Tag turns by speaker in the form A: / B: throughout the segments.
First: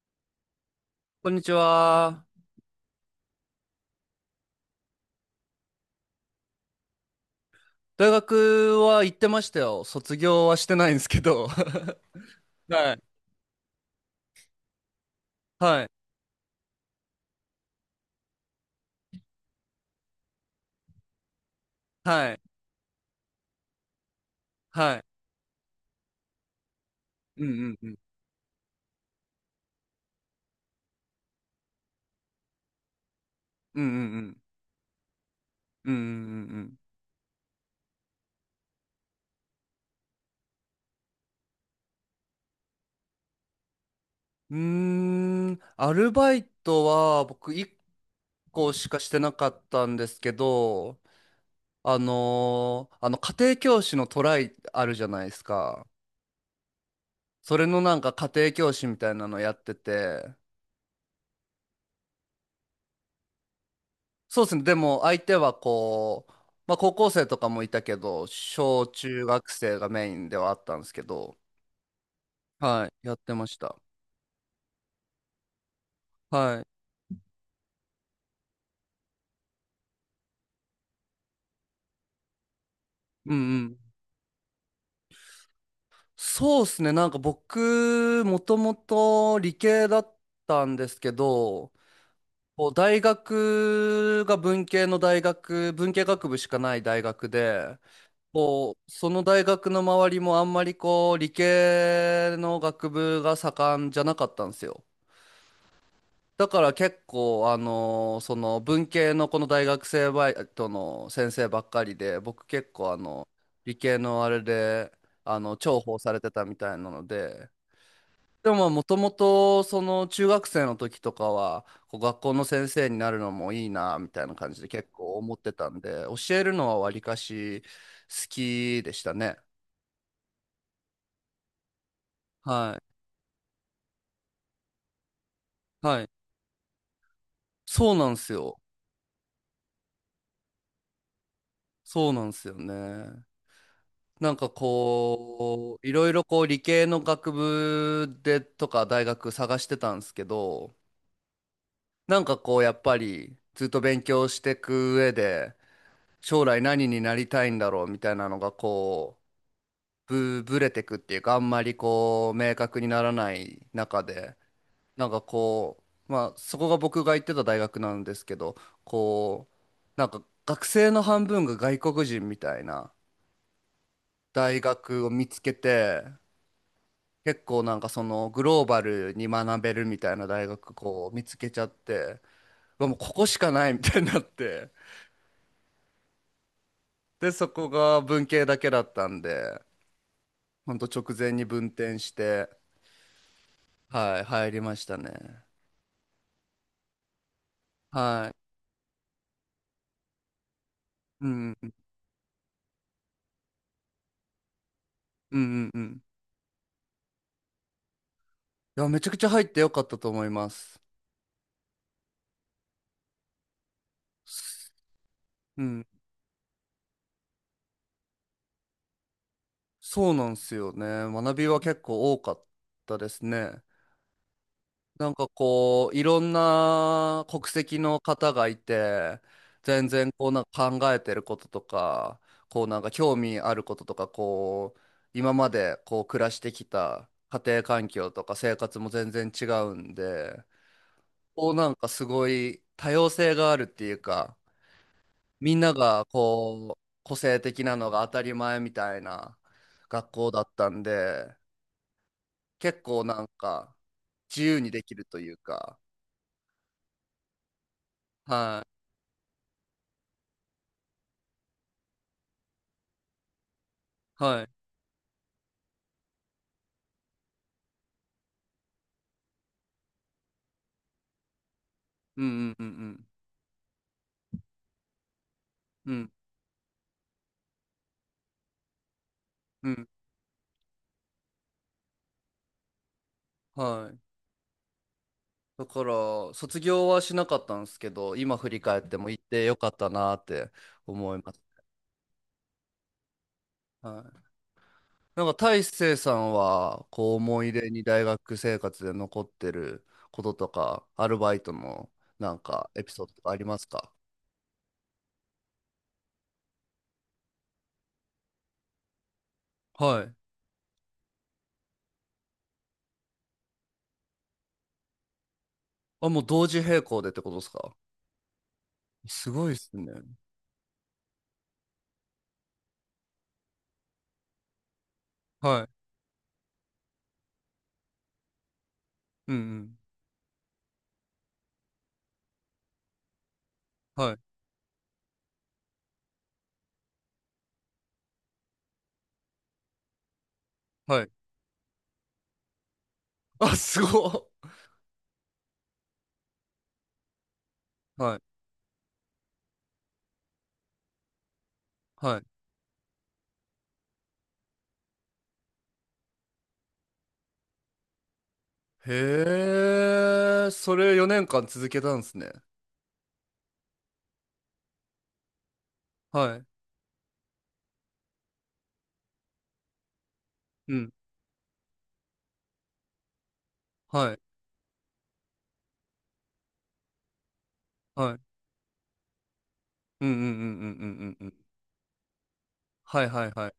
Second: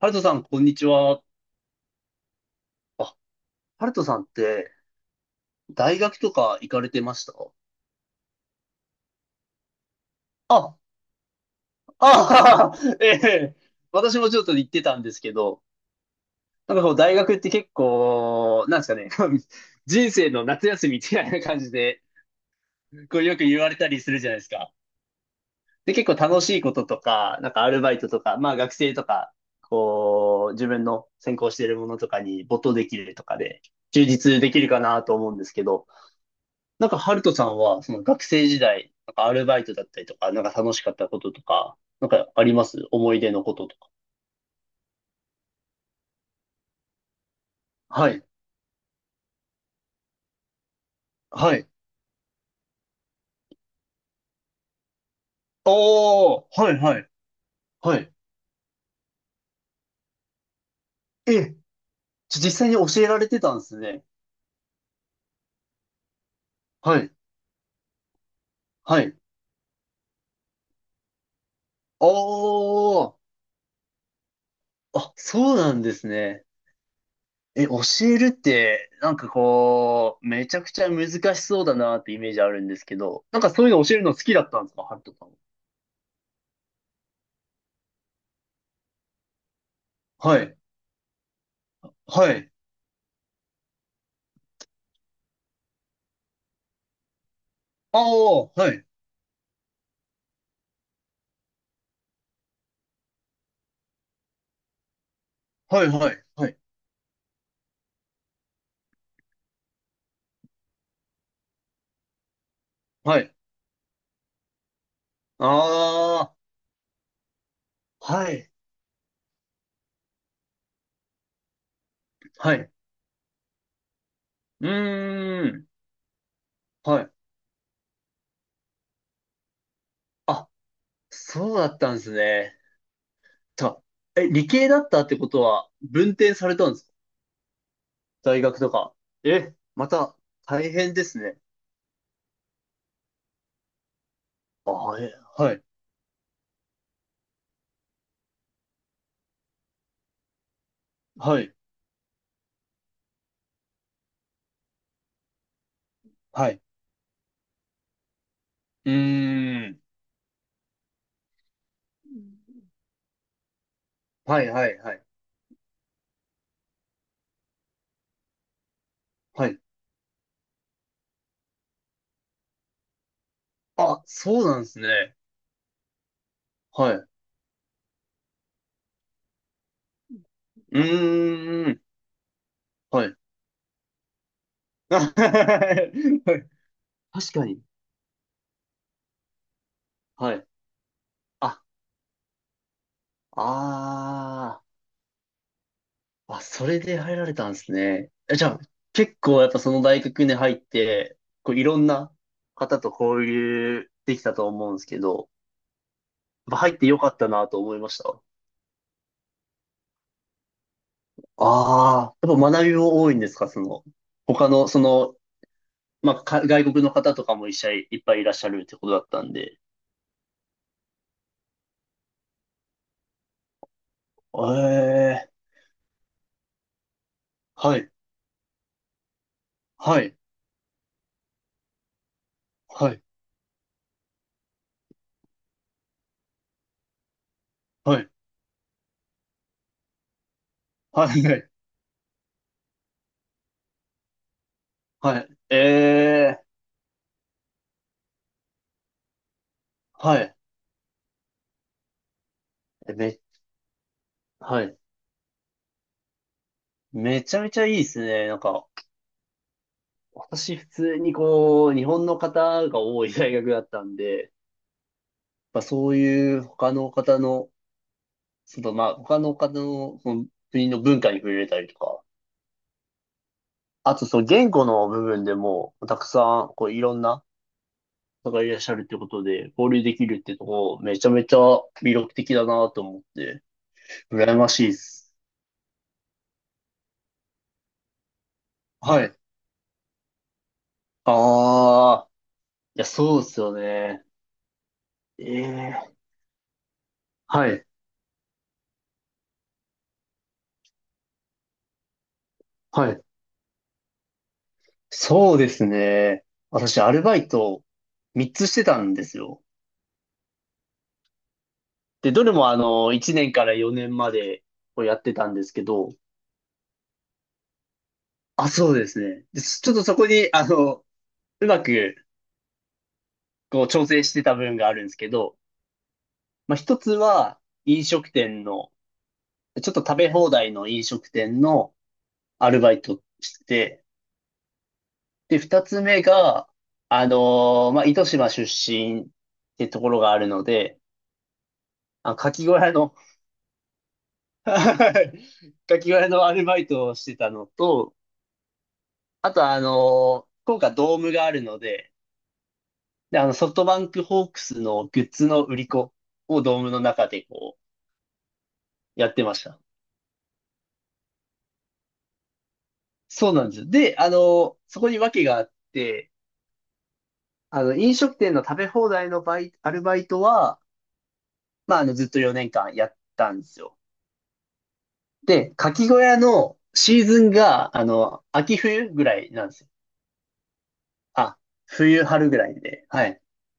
A: ハルトさん、こんにちは。
B: こんにちは。
A: あ、ハルトさんって、大学とか行かれてました？
B: 大学は行ってましたよ。卒業はして
A: あ、
B: ないんですけど。は
A: ああ、
B: い。
A: ええ、私もちょっと行ってたんですけど、
B: はい。
A: なんかこう、大学って結構、なんですかね、人生の夏休みみたいな感じで、
B: はい。
A: こう、よく言われたりするじゃないですか。
B: はい。
A: で、結構楽しいこととか、
B: うん
A: なんか
B: う
A: ア
B: ん
A: ル
B: う
A: バ
B: ん。
A: イトとか、まあ学生とか、こう、自分の専攻しているものとかに没頭できるとかで、
B: うんうんう
A: 充
B: ん。
A: 実できるかなと思うんですけど、
B: うんうん
A: なんか、ハルトさんは、その学生時代、なんかアルバイトだったりとか、なんか楽しかったこととか、なんかあります、思い出のこととか？
B: うんうん。アルバイトは僕1
A: はい。
B: 個しかしてなかったんですけど、
A: はい。
B: あの家庭教師のトライあるじゃないですか。
A: おー、はいはい。
B: それのな
A: は
B: んか
A: い。
B: 家庭教師みたいなのやってて。
A: え、じゃ実際に教えられてたんですね。
B: そうですね。でも相手はこう、まあ高
A: は
B: 校
A: い。
B: 生とかもいたけど、小
A: はい。
B: 中学生がメインではあったんですけど、
A: お
B: はい、やっ
A: ー、
B: てました。
A: あ、そうなんですね。
B: はい。
A: え、教えるって、なんかこう、めちゃくちゃ難しそうだなってイメージあるんですけど、
B: うん
A: なんか
B: う
A: そうい
B: ん。
A: うの教えるの好きだったんですか、ハルトさんは？
B: そうですね。なんか僕、もともと理系だっ
A: はい。
B: たんですけど、
A: はい。
B: こう大学が文系の大学、文系学部しかない大学で、
A: あー、は
B: こ
A: い。
B: う、その大学の周りもあんまりこう、理系の学部が盛んじゃなかったんですよ。
A: はいはい。
B: だ
A: はい。
B: から結構、その文系のこの大学生バイトの先生ばっかりで、僕結構あ
A: は
B: の、
A: い。
B: 理系のあれで、あの、重宝されて
A: あ
B: たみたいなので、
A: あ、は
B: で
A: い、
B: ももともと、その中学生の時とかは、こう学校の
A: は
B: 先
A: い。
B: 生になるのもいいな、みたいな感じで
A: う
B: 結構思って
A: ー
B: た
A: ん、
B: んで、教えるのはわり
A: はい。
B: かし好きでしたね。
A: あ、そうだったんですね。
B: は
A: と、え、理系だったってことは、
B: い。はい。
A: 文転されたんですか、
B: そうなんです
A: 大
B: よ。
A: 学とか？え、また、大変ですね。
B: そうなんですよね。なんか
A: あ、え、はい、
B: こう、いろいろこう理系の学部でとか大学探してたんですけど、
A: はい、
B: なんかこうやっぱりずっと勉強していく上で、将
A: は
B: 来
A: い。
B: 何になりたいんだろうみたいなのが
A: う
B: こ
A: ーん、
B: う、ぶれてくっていうか、あんまり
A: ん、
B: こう、明確にならない中で、
A: はい、はい、はい、
B: なんかこう、まあそこが僕が行ってた大学なんですけど、
A: は
B: こう、
A: い。
B: なんか学生の半分が外国人みたいな
A: あ、そう
B: 大
A: なんです
B: 学を
A: ね。
B: 見つけて、
A: はい。う
B: 結構なんかそのグローバルに学べるみたいな大学
A: ー
B: こう見つけちゃっ
A: ん、
B: て、うわもう
A: は
B: こ
A: い。
B: こしかないみたいになって、
A: はい、確
B: で
A: か
B: そ
A: に。
B: こが文系だけだったんで、
A: はい。
B: ほんと直前に
A: あ、
B: 分転して、はい入り
A: ああ。
B: ましたね。
A: あ、それで入られたんですね。
B: は
A: え、じゃあ、結構やっぱその大学に入って、
B: い。う
A: こ
B: ん
A: ういろんな方と交流できたと思うんですけど、
B: うんうんうん。
A: やっぱ入ってよかったなと思いました。
B: いやめちゃくちゃ入ってよかったと思います。
A: ああ、やっぱ学びも多いんですか、その、他の、その、
B: うん。
A: まあ、か外国の方とかも一緒にいっぱいいらっしゃるってことだったんで。
B: そうなんですよね。学びは結構多かったですね。なん
A: え
B: か
A: え、
B: こう、いろんな国
A: は
B: 籍
A: い、
B: の方がいて、全
A: は
B: 然
A: い、
B: こうなんか考えてることとか、こうなんか
A: はい、
B: 興味あることとか、こう、今までこう暮らしてきた家庭環
A: は
B: 境
A: い、
B: とか生活も全然違うんで、
A: はい、はい、
B: こうなんかすごい多様性があるっていうか、
A: はい、
B: み
A: え
B: んなが
A: え、
B: こう、個性的なのが当たり前みたいな学
A: は
B: 校
A: い、
B: だったんで、結
A: え
B: 構
A: め、
B: なんか自由
A: は
B: に
A: い、
B: できるというか、
A: めちゃめちゃいいですね、なん
B: は
A: か。
B: い。
A: 私普通にこう、日本の方が多い大学だったんで、
B: はい。
A: まあ、そういう他の方の、そのまあ他の方のその国の文化に触れたりとか、
B: うんうんうん
A: あとその言語の部分でも、
B: う
A: たく
B: ん
A: さんこういろんな方がいらっしゃるってことで、
B: うん
A: 交
B: う
A: 流
B: ん。
A: できるってとこ、めちゃめちゃ魅力的だなと思って、
B: はい。
A: 羨ましいです。
B: だから卒業はしなかったんですけど今振り返って
A: は
B: も
A: い。
B: 行ってよかったなって思います。
A: ああ、いや、そうですよ
B: は
A: ね。
B: い、なんか大
A: ええ、
B: 成さんはこう思
A: は
B: い
A: い。
B: 出に大学生活で残ってることとかアルバイトのなんかエピ
A: はい。
B: ソードとかありますか？
A: そうですね。私、アルバイト3つしてたんですよ。
B: はい
A: で、どれもあの、1年から4年までをやってたんですけど、
B: あもう同時並行でってことですか？
A: あ、そうですね。
B: す
A: で、
B: ごいっ
A: ちょっ
B: す
A: と
B: ね。
A: そこに、あの、うまく、こう、調整してた部分があるんですけど、
B: はい。
A: まあ、一つは、飲食店の、
B: うんう
A: ちょっと
B: ん。
A: 食べ放題の飲食店のアルバイトしてて、
B: はい。
A: で、二つ目が、あのまあ、糸島出身ってところがあるので、
B: はい。
A: あ、牡蠣小屋の、
B: あ、すごっ。
A: はい。ガキ割りのアルバイトをしてたのと、
B: はい。
A: あとはあの、福岡ドームがあるので、
B: はい。
A: で、あの、ソフトバンクホークスのグッズの売り子をドームの中でこう、やってました。
B: へえ、それ4年間続けたんですね。
A: そうなんですよ。で、あの、そこに訳があって、
B: はい。
A: あの、飲食店の食べ放題のアルバイトは、
B: うん。
A: まあ、あの、ずっと4年間やったんですよ。
B: はい。
A: で、かき小屋のシーズンが、あ
B: はい。
A: の、秋冬ぐらいなんですよ。
B: うんうんうんうんうんうんうん。
A: あ、冬春ぐらいで。
B: は
A: は
B: い
A: い。
B: はいはい。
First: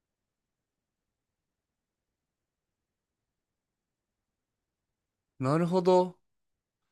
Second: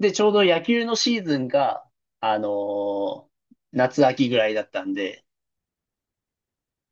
A: で、ちょうど野球のシーズンが、あのー夏秋ぐらいだったんで、
B: なるほど。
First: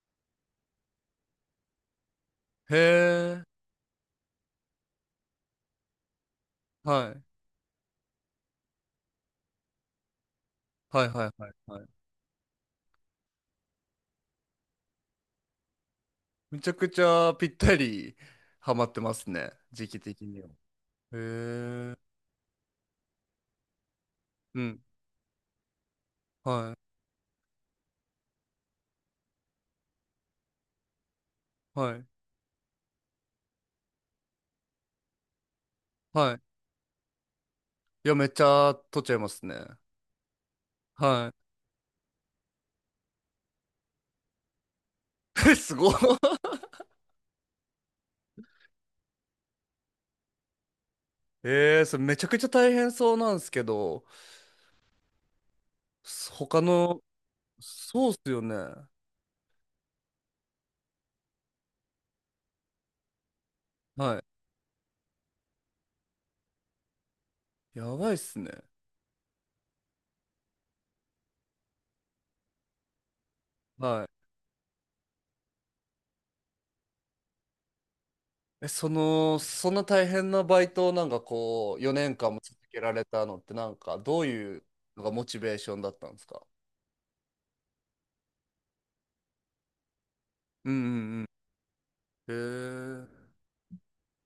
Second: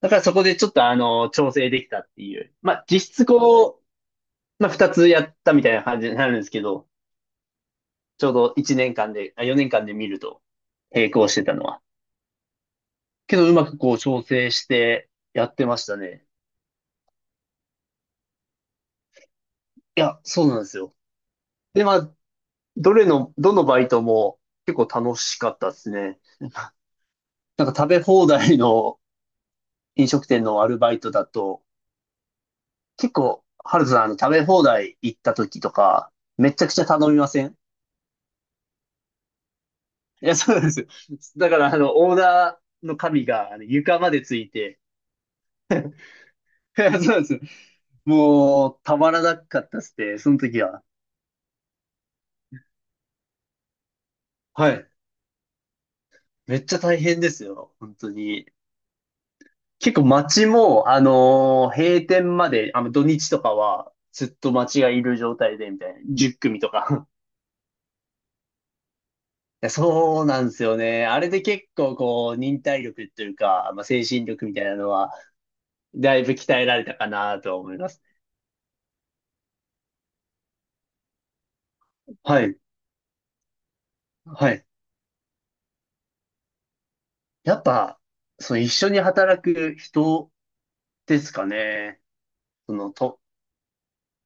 A: だからそこでちょっと調整できたっていう。まあ、実質
B: へえ。
A: こう、まあ、二つやったみたいな感じになるんですけど、
B: はい。
A: ちょうど一年間で、あ、4年間で見ると、
B: はい
A: 並
B: は
A: 行
B: い
A: して
B: はい
A: たの
B: は
A: は。
B: い。
A: けど、うまくこう調整してやってましたね。
B: めちゃくちゃぴったりハマってますね。時期
A: いや、
B: 的に
A: そ
B: は。
A: う
B: へ
A: なんですよ。で、ま
B: え。
A: あ、どれの、どのバイトも
B: う
A: 結
B: ん。
A: 構楽しかったですね。な
B: はい。
A: んか食べ放題の飲食店のアルバイトだと、
B: はい。
A: 結構、ハルさん、あの、食べ放題行った時とか、
B: はい。
A: めちゃくちゃ頼みません？
B: いや、めっちゃ取っちゃいますね。
A: いや、そうなんですよ。
B: は
A: だから、あの、オーダーの紙が、あの、床までついて、
B: い。え、すごい。
A: いや、そうなんですよ。もう、たまらなかったっすね、その時は。
B: ええ、それめちゃくちゃ大変そうなんですけど、
A: はい。め
B: 他
A: っちゃ大
B: の、
A: 変ですよ、本
B: そ
A: 当
B: うっすよ
A: に。
B: ね。は
A: 結構街も、閉店まで、あの、土日とかは、
B: い。
A: ずっと街がいる状態で、みたいな。10組とか。
B: やばいっすね。
A: いや、そうなんですよね。あれで結構、こう、忍耐力というか、まあ、精
B: は
A: 神力みたいなのは、だいぶ鍛えられたかなと思います。
B: い。え、その、そんな大変なバイトをなんかこう、4年間も
A: はい。
B: 続けられたのって、なんかどう
A: は
B: いう
A: い。
B: のがモチベーションだったんですか？
A: やっぱ、その一緒に働く人
B: うんう
A: で
B: ん
A: すかね。
B: うん。
A: その
B: へえ。
A: と、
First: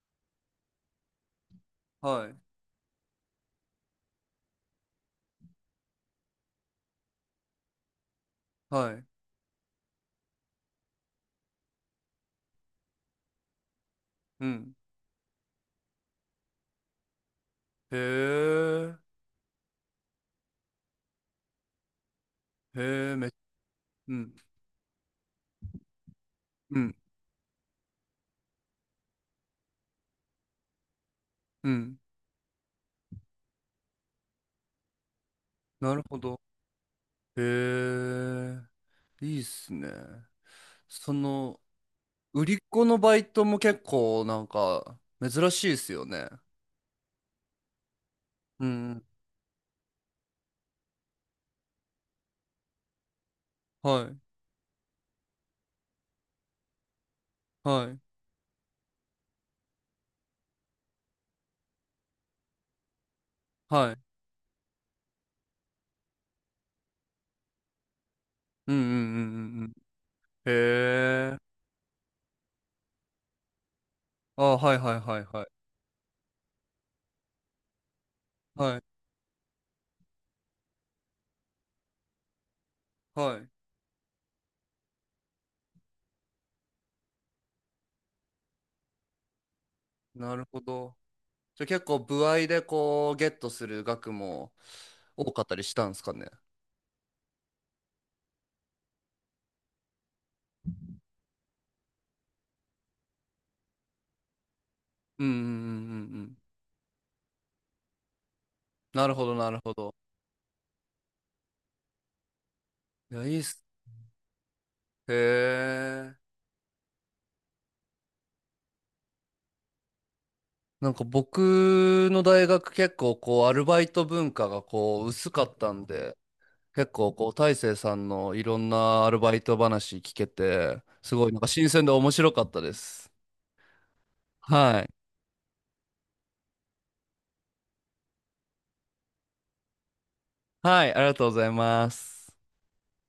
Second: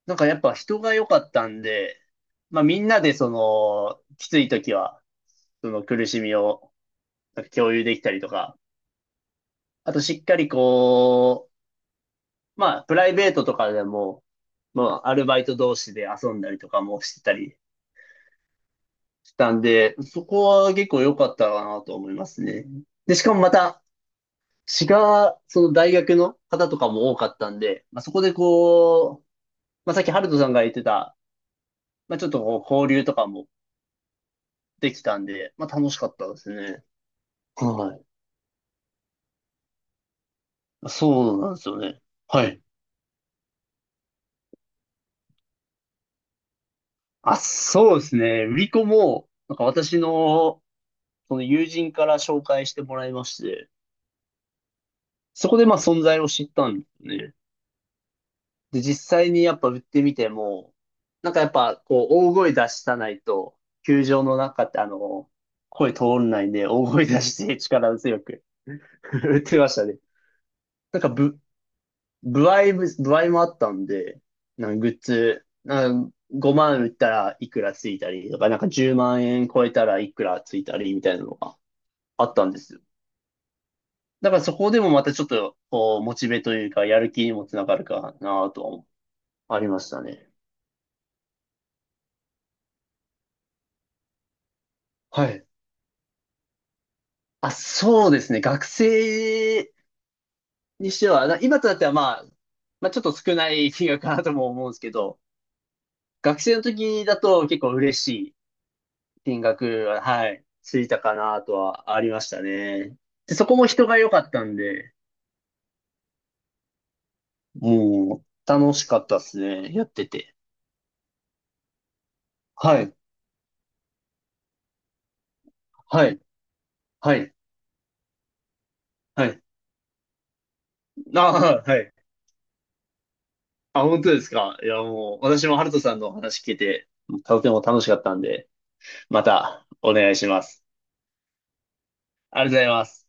A: なんかやっぱ人が良かったんで、
B: はい。
A: まあみんなでその、きつい時は、その苦しみをなんか共有できたりとか、
B: はい。
A: あとしっかりこう、まあプライベートとかでも、
B: うん。
A: まあアルバイト同士で遊んだりとかもしてたり
B: へえ。
A: したんで、そこは結構良かったかなと思いますね。
B: へ
A: で、
B: え、
A: し
B: め、
A: かもまた、
B: うん。
A: 違う、その大学の方と
B: う
A: か
B: ん。
A: も多かったんで、まあ、そこでこう、まあ、さっきハルトさんが言ってた、
B: うん。
A: まあ、ちょっとこう交流とかもできたんで、まあ、楽
B: な
A: し
B: る
A: かっ
B: ほ
A: たで
B: ど。
A: すね。
B: へ
A: はい。
B: え。いいっすね。そ
A: そうなん
B: の、
A: ですよね。は
B: 売り
A: い。
B: 子のバイトも結構なんか珍しいっすよね。
A: あ、そうですね。売
B: う
A: り子
B: んうん。
A: も、なんか私の、その友人から紹介してもらいまして、
B: はい。
A: そこでまあ存在を知ったんですね。
B: はい。
A: で、実際にやっぱ売ってみても、なんかやっぱこう大声出したないと、
B: はい。
A: 球場の中ってあの、声通らないんで、大声出して力強く
B: うんうん
A: 売って
B: うんうんう
A: ま
B: ん。
A: したね。なんか
B: へえ。
A: 歩合もあったんで、
B: あ、
A: な
B: は
A: んか
B: い
A: グ
B: は
A: ッ
B: いはいは
A: ズ、
B: い。
A: なんか5万売ったらいくらついたりとか、なんか
B: はい
A: 10万円超えたらいくらついたりみたいなのがあったんですよ。
B: はい。
A: だからそこでもまたちょっと、こう、モチベというか、やる気にもつながるかなとは思うありましたね。
B: なるほど。じゃあ結構歩合でこうゲットする額も
A: は
B: 多かっ
A: い。
B: たりしたんですかね？
A: あ、そうですね。学生にしては、な今となってはまあ、まあちょっと少ない金額かなとも思うんですけど、
B: うんうんうんうんうん。
A: 学生の時だと結構嬉しい
B: なるほど
A: 金
B: なるほ
A: 額
B: ど。
A: は、はい、ついたかなとはありましたね。
B: いや、い
A: で、
B: いっ
A: そこ
B: す。
A: も人が良かったんで、
B: へえ。
A: もう楽しかったですね。やってて。
B: なんか僕の大学
A: はい、
B: 結構こうアルバイト文化がこう薄かったん
A: は
B: で、
A: い、
B: 結構
A: は
B: こ
A: い、
B: う大成さんのいろんなアル
A: は
B: バ
A: い。
B: イト話聞けて、すごいなんか
A: あ、
B: 新
A: は
B: 鮮で
A: い。
B: 面白かったです。
A: あ、本当ですか。い
B: は
A: や、
B: い。
A: もう私もハルトさんのお話聞けて、とても楽しかったんで、またお願いします。
B: はい、ありがとうございます。
A: ありがとうございます。